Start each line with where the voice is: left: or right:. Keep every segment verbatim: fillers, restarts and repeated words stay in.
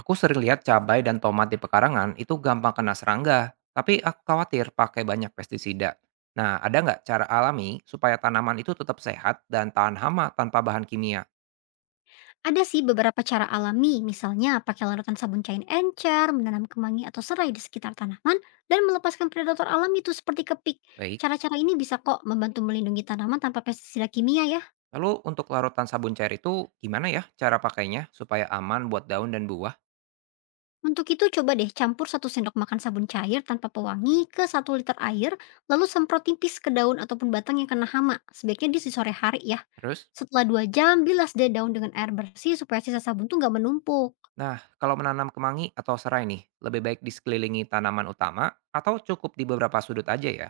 right: Aku sering lihat cabai dan tomat di pekarangan itu gampang kena serangga, tapi aku khawatir pakai banyak pestisida. Nah, ada nggak cara alami supaya tanaman itu tetap sehat dan tahan hama tanpa bahan kimia?
left: Ada sih beberapa cara alami, misalnya pakai larutan sabun cair encer, menanam kemangi atau serai di sekitar tanaman, dan melepaskan predator alami itu seperti kepik.
right: Baik.
left: Cara-cara ini bisa kok membantu melindungi tanaman tanpa pestisida kimia ya.
right: Lalu untuk larutan sabun cair itu gimana ya cara pakainya supaya aman buat daun dan buah?
left: Untuk itu coba deh campur satu sendok makan sabun cair tanpa pewangi ke satu liter air, lalu semprot tipis ke daun ataupun batang yang kena hama. Sebaiknya di sore hari ya.
right: Terus,
left: Setelah dua jam, bilas deh daun dengan air bersih supaya sisa sabun tuh nggak menumpuk.
right: nah kalau menanam kemangi atau serai nih, lebih baik di sekelilingi tanaman utama atau cukup di beberapa sudut aja ya?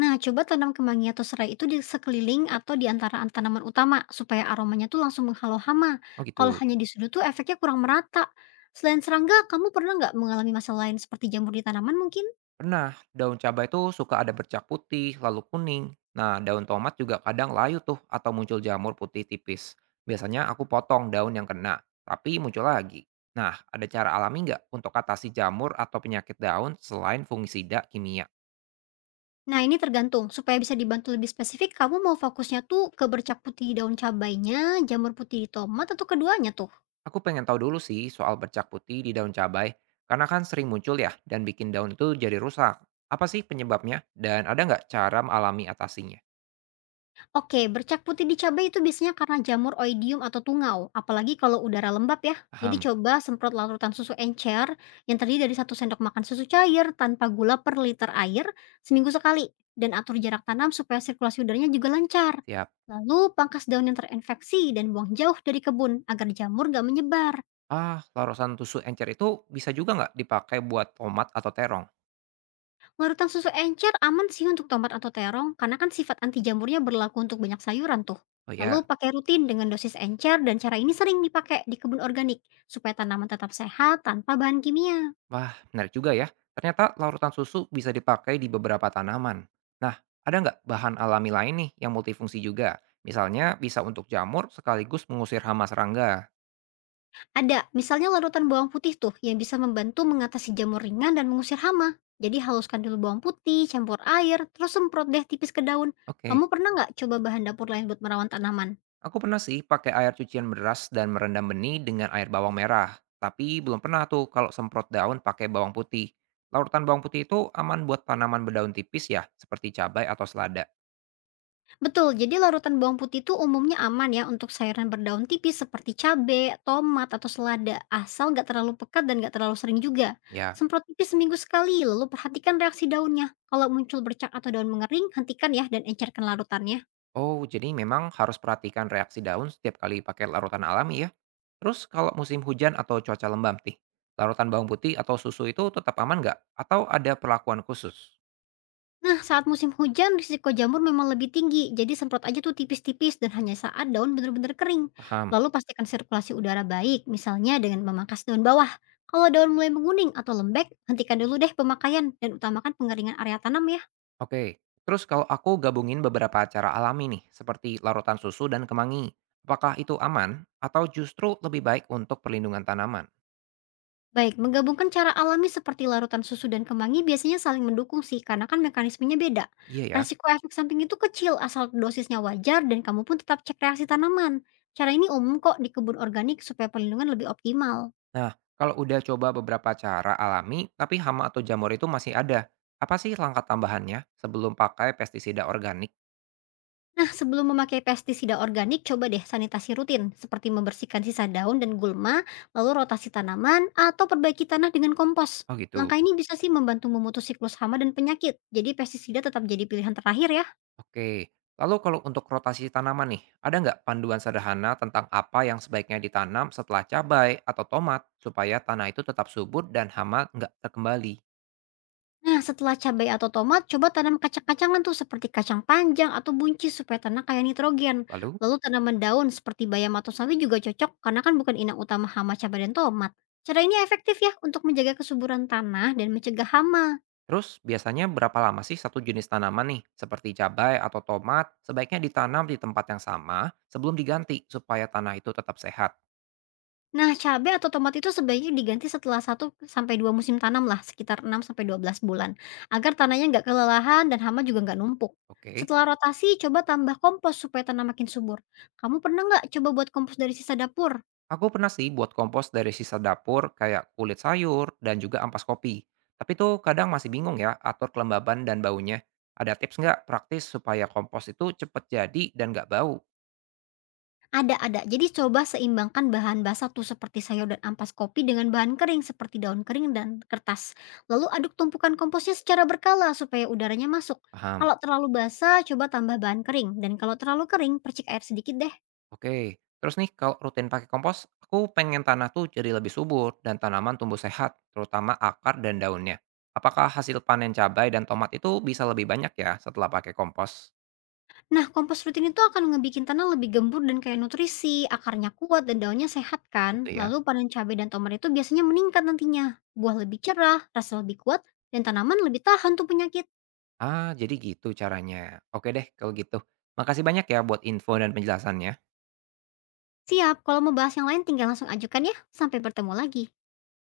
left: Nah, coba tanam kemangi atau serai itu di sekeliling atau di antara tanaman utama supaya aromanya tuh langsung menghalau hama.
right: Oh
left: Kalau
right: gitu.
left: hanya di sudut tuh efeknya kurang merata. Selain serangga, kamu pernah nggak mengalami masalah lain seperti jamur di tanaman mungkin?
right: Pernah, daun cabai itu suka ada bercak putih, lalu kuning. Nah, daun tomat juga kadang layu tuh atau muncul jamur putih tipis. Biasanya aku potong daun yang kena, tapi muncul lagi. Nah, ada cara alami nggak untuk atasi jamur atau penyakit daun selain fungisida kimia?
left: Nah, ini tergantung. Supaya bisa dibantu lebih spesifik, kamu mau fokusnya tuh ke bercak putih di daun cabainya, jamur putih di tomat, atau keduanya tuh?
right: Aku pengen tahu dulu sih soal bercak putih di daun cabai, karena kan sering muncul ya dan bikin daun itu jadi rusak. Apa sih penyebabnya dan ada nggak cara alami atasinya?
left: Oke, bercak putih di cabai itu biasanya karena jamur oidium atau tungau, apalagi kalau udara lembab ya. Jadi
right: Paham,
left: coba semprot larutan susu encer yang terdiri dari satu sendok makan susu cair tanpa gula per liter air seminggu sekali. Dan atur jarak tanam supaya sirkulasi udaranya juga lancar.
right: siap.
left: Lalu pangkas daun yang terinfeksi dan buang jauh dari kebun agar jamur gak menyebar.
right: Ah, larusan tusuk encer itu bisa juga nggak dipakai buat tomat atau terong?
left: Larutan susu encer aman sih untuk tomat atau terong, karena kan sifat anti jamurnya berlaku untuk banyak sayuran tuh.
right: Oh
left: Lalu
right: ya,
left: pakai rutin dengan dosis encer dan cara ini sering dipakai di kebun organik supaya tanaman tetap sehat tanpa bahan kimia.
right: wah menarik juga ya. Ternyata larutan susu bisa dipakai di beberapa tanaman. Nah, ada nggak bahan alami lain nih yang multifungsi juga? Misalnya bisa untuk jamur sekaligus mengusir hama serangga.
left: Ada, misalnya larutan bawang putih tuh yang bisa membantu mengatasi jamur ringan dan mengusir hama. Jadi haluskan dulu bawang putih, campur air, terus semprot deh tipis ke daun.
right: Oke,
left: Kamu pernah nggak coba bahan dapur lain buat merawat tanaman?
right: aku pernah sih pakai air cucian beras dan merendam benih dengan air bawang merah. Tapi belum pernah tuh kalau semprot daun pakai bawang putih. Larutan bawang putih itu aman buat tanaman berdaun tipis ya, seperti cabai atau selada.
left: Betul, jadi larutan bawang putih itu umumnya aman ya untuk sayuran berdaun tipis seperti cabai, tomat, atau selada, asal nggak terlalu pekat dan nggak terlalu sering juga.
right: Ya,
left: Semprot tipis seminggu sekali, lalu perhatikan reaksi daunnya. Kalau muncul bercak atau daun mengering, hentikan ya dan encerkan larutannya.
right: oh, jadi memang harus perhatikan reaksi daun setiap kali pakai larutan alami ya. Terus kalau musim hujan atau cuaca lembab nih, larutan bawang putih atau susu itu tetap aman nggak? Atau ada perlakuan khusus?
left: Nah, saat musim hujan, risiko jamur memang lebih tinggi. Jadi semprot aja tuh tipis-tipis dan hanya saat daun benar-benar kering.
right: Paham.
left: Lalu pastikan sirkulasi udara baik, misalnya dengan memangkas daun bawah. Kalau daun mulai menguning atau lembek, hentikan dulu deh pemakaian dan utamakan pengeringan area tanam ya.
right: Oke. Terus kalau aku gabungin beberapa cara alami nih, seperti larutan susu dan kemangi, apakah itu aman atau justru lebih baik untuk perlindungan tanaman?
left: Baik, menggabungkan cara alami seperti larutan susu dan kemangi biasanya saling mendukung sih karena kan mekanismenya beda.
right: Iya ya.
left: Resiko efek samping itu kecil asal dosisnya wajar dan kamu pun tetap cek reaksi tanaman. Cara ini umum kok di kebun organik supaya perlindungan lebih optimal.
right: Nah, kalau udah coba beberapa cara alami, tapi hama atau jamur itu masih ada, apa sih langkah tambahannya sebelum pakai pestisida organik?
left: Nah, sebelum memakai pestisida organik, coba deh sanitasi rutin, seperti membersihkan sisa daun dan gulma, lalu rotasi tanaman, atau perbaiki tanah dengan kompos.
right: Oh gitu,
left: Langkah ini bisa sih membantu memutus siklus hama dan penyakit, jadi pestisida tetap jadi pilihan terakhir ya.
right: oke. Lalu kalau untuk rotasi tanaman nih, ada nggak panduan sederhana tentang apa yang sebaiknya ditanam setelah cabai atau tomat supaya tanah itu tetap subur dan hama nggak terkembali?
left: Nah, setelah cabai atau tomat, coba tanam kacang-kacangan tuh seperti kacang panjang atau buncis supaya tanah kaya nitrogen.
right: Lalu,
left: Lalu tanaman daun seperti bayam atau sawi juga cocok karena kan bukan inang utama hama cabai dan tomat. Cara ini efektif ya untuk menjaga kesuburan tanah dan mencegah hama.
right: terus biasanya berapa lama sih satu jenis tanaman nih, seperti cabai atau tomat, sebaiknya ditanam di tempat yang sama sebelum diganti supaya tanah itu tetap sehat?
left: Nah, cabai atau tomat itu sebaiknya diganti setelah satu sampai dua musim tanam lah, sekitar enam sampai dua belas bulan, agar tanahnya nggak kelelahan dan hama juga nggak numpuk.
right: Oke.
left: Setelah rotasi, coba tambah kompos supaya tanah makin subur. Kamu pernah nggak coba buat kompos dari sisa dapur?
right: Aku pernah sih buat kompos dari sisa dapur kayak kulit sayur dan juga ampas kopi. Tapi tuh kadang masih bingung ya atur kelembaban dan baunya. Ada tips nggak praktis supaya kompos itu cepet jadi dan nggak bau?
left: Ada, ada. Jadi coba seimbangkan bahan basah tuh seperti sayur dan ampas kopi dengan bahan kering seperti daun kering dan kertas. Lalu aduk tumpukan komposnya secara berkala supaya udaranya masuk.
right: Paham.
left: Kalau terlalu basah, coba tambah bahan kering. Dan kalau terlalu kering, percik air sedikit deh.
right: Oke. Terus nih kalau rutin pakai kompos, aku pengen tanah tuh jadi lebih subur dan tanaman tumbuh sehat, terutama akar dan daunnya. Apakah hasil panen cabai dan tomat itu bisa lebih banyak ya setelah pakai kompos?
left: Nah, kompos rutin itu akan ngebikin tanah lebih gembur dan kaya nutrisi, akarnya kuat dan daunnya sehat kan?
right: Gitu ya.
left: Lalu panen cabai dan tomat itu biasanya meningkat nantinya. Buah lebih cerah, rasa lebih kuat, dan tanaman lebih tahan tuh penyakit.
right: Ah, jadi gitu caranya. Oke deh kalau gitu. Makasih banyak ya buat info dan penjelasannya.
left: Siap, kalau mau bahas yang lain tinggal langsung ajukan ya. Sampai bertemu lagi.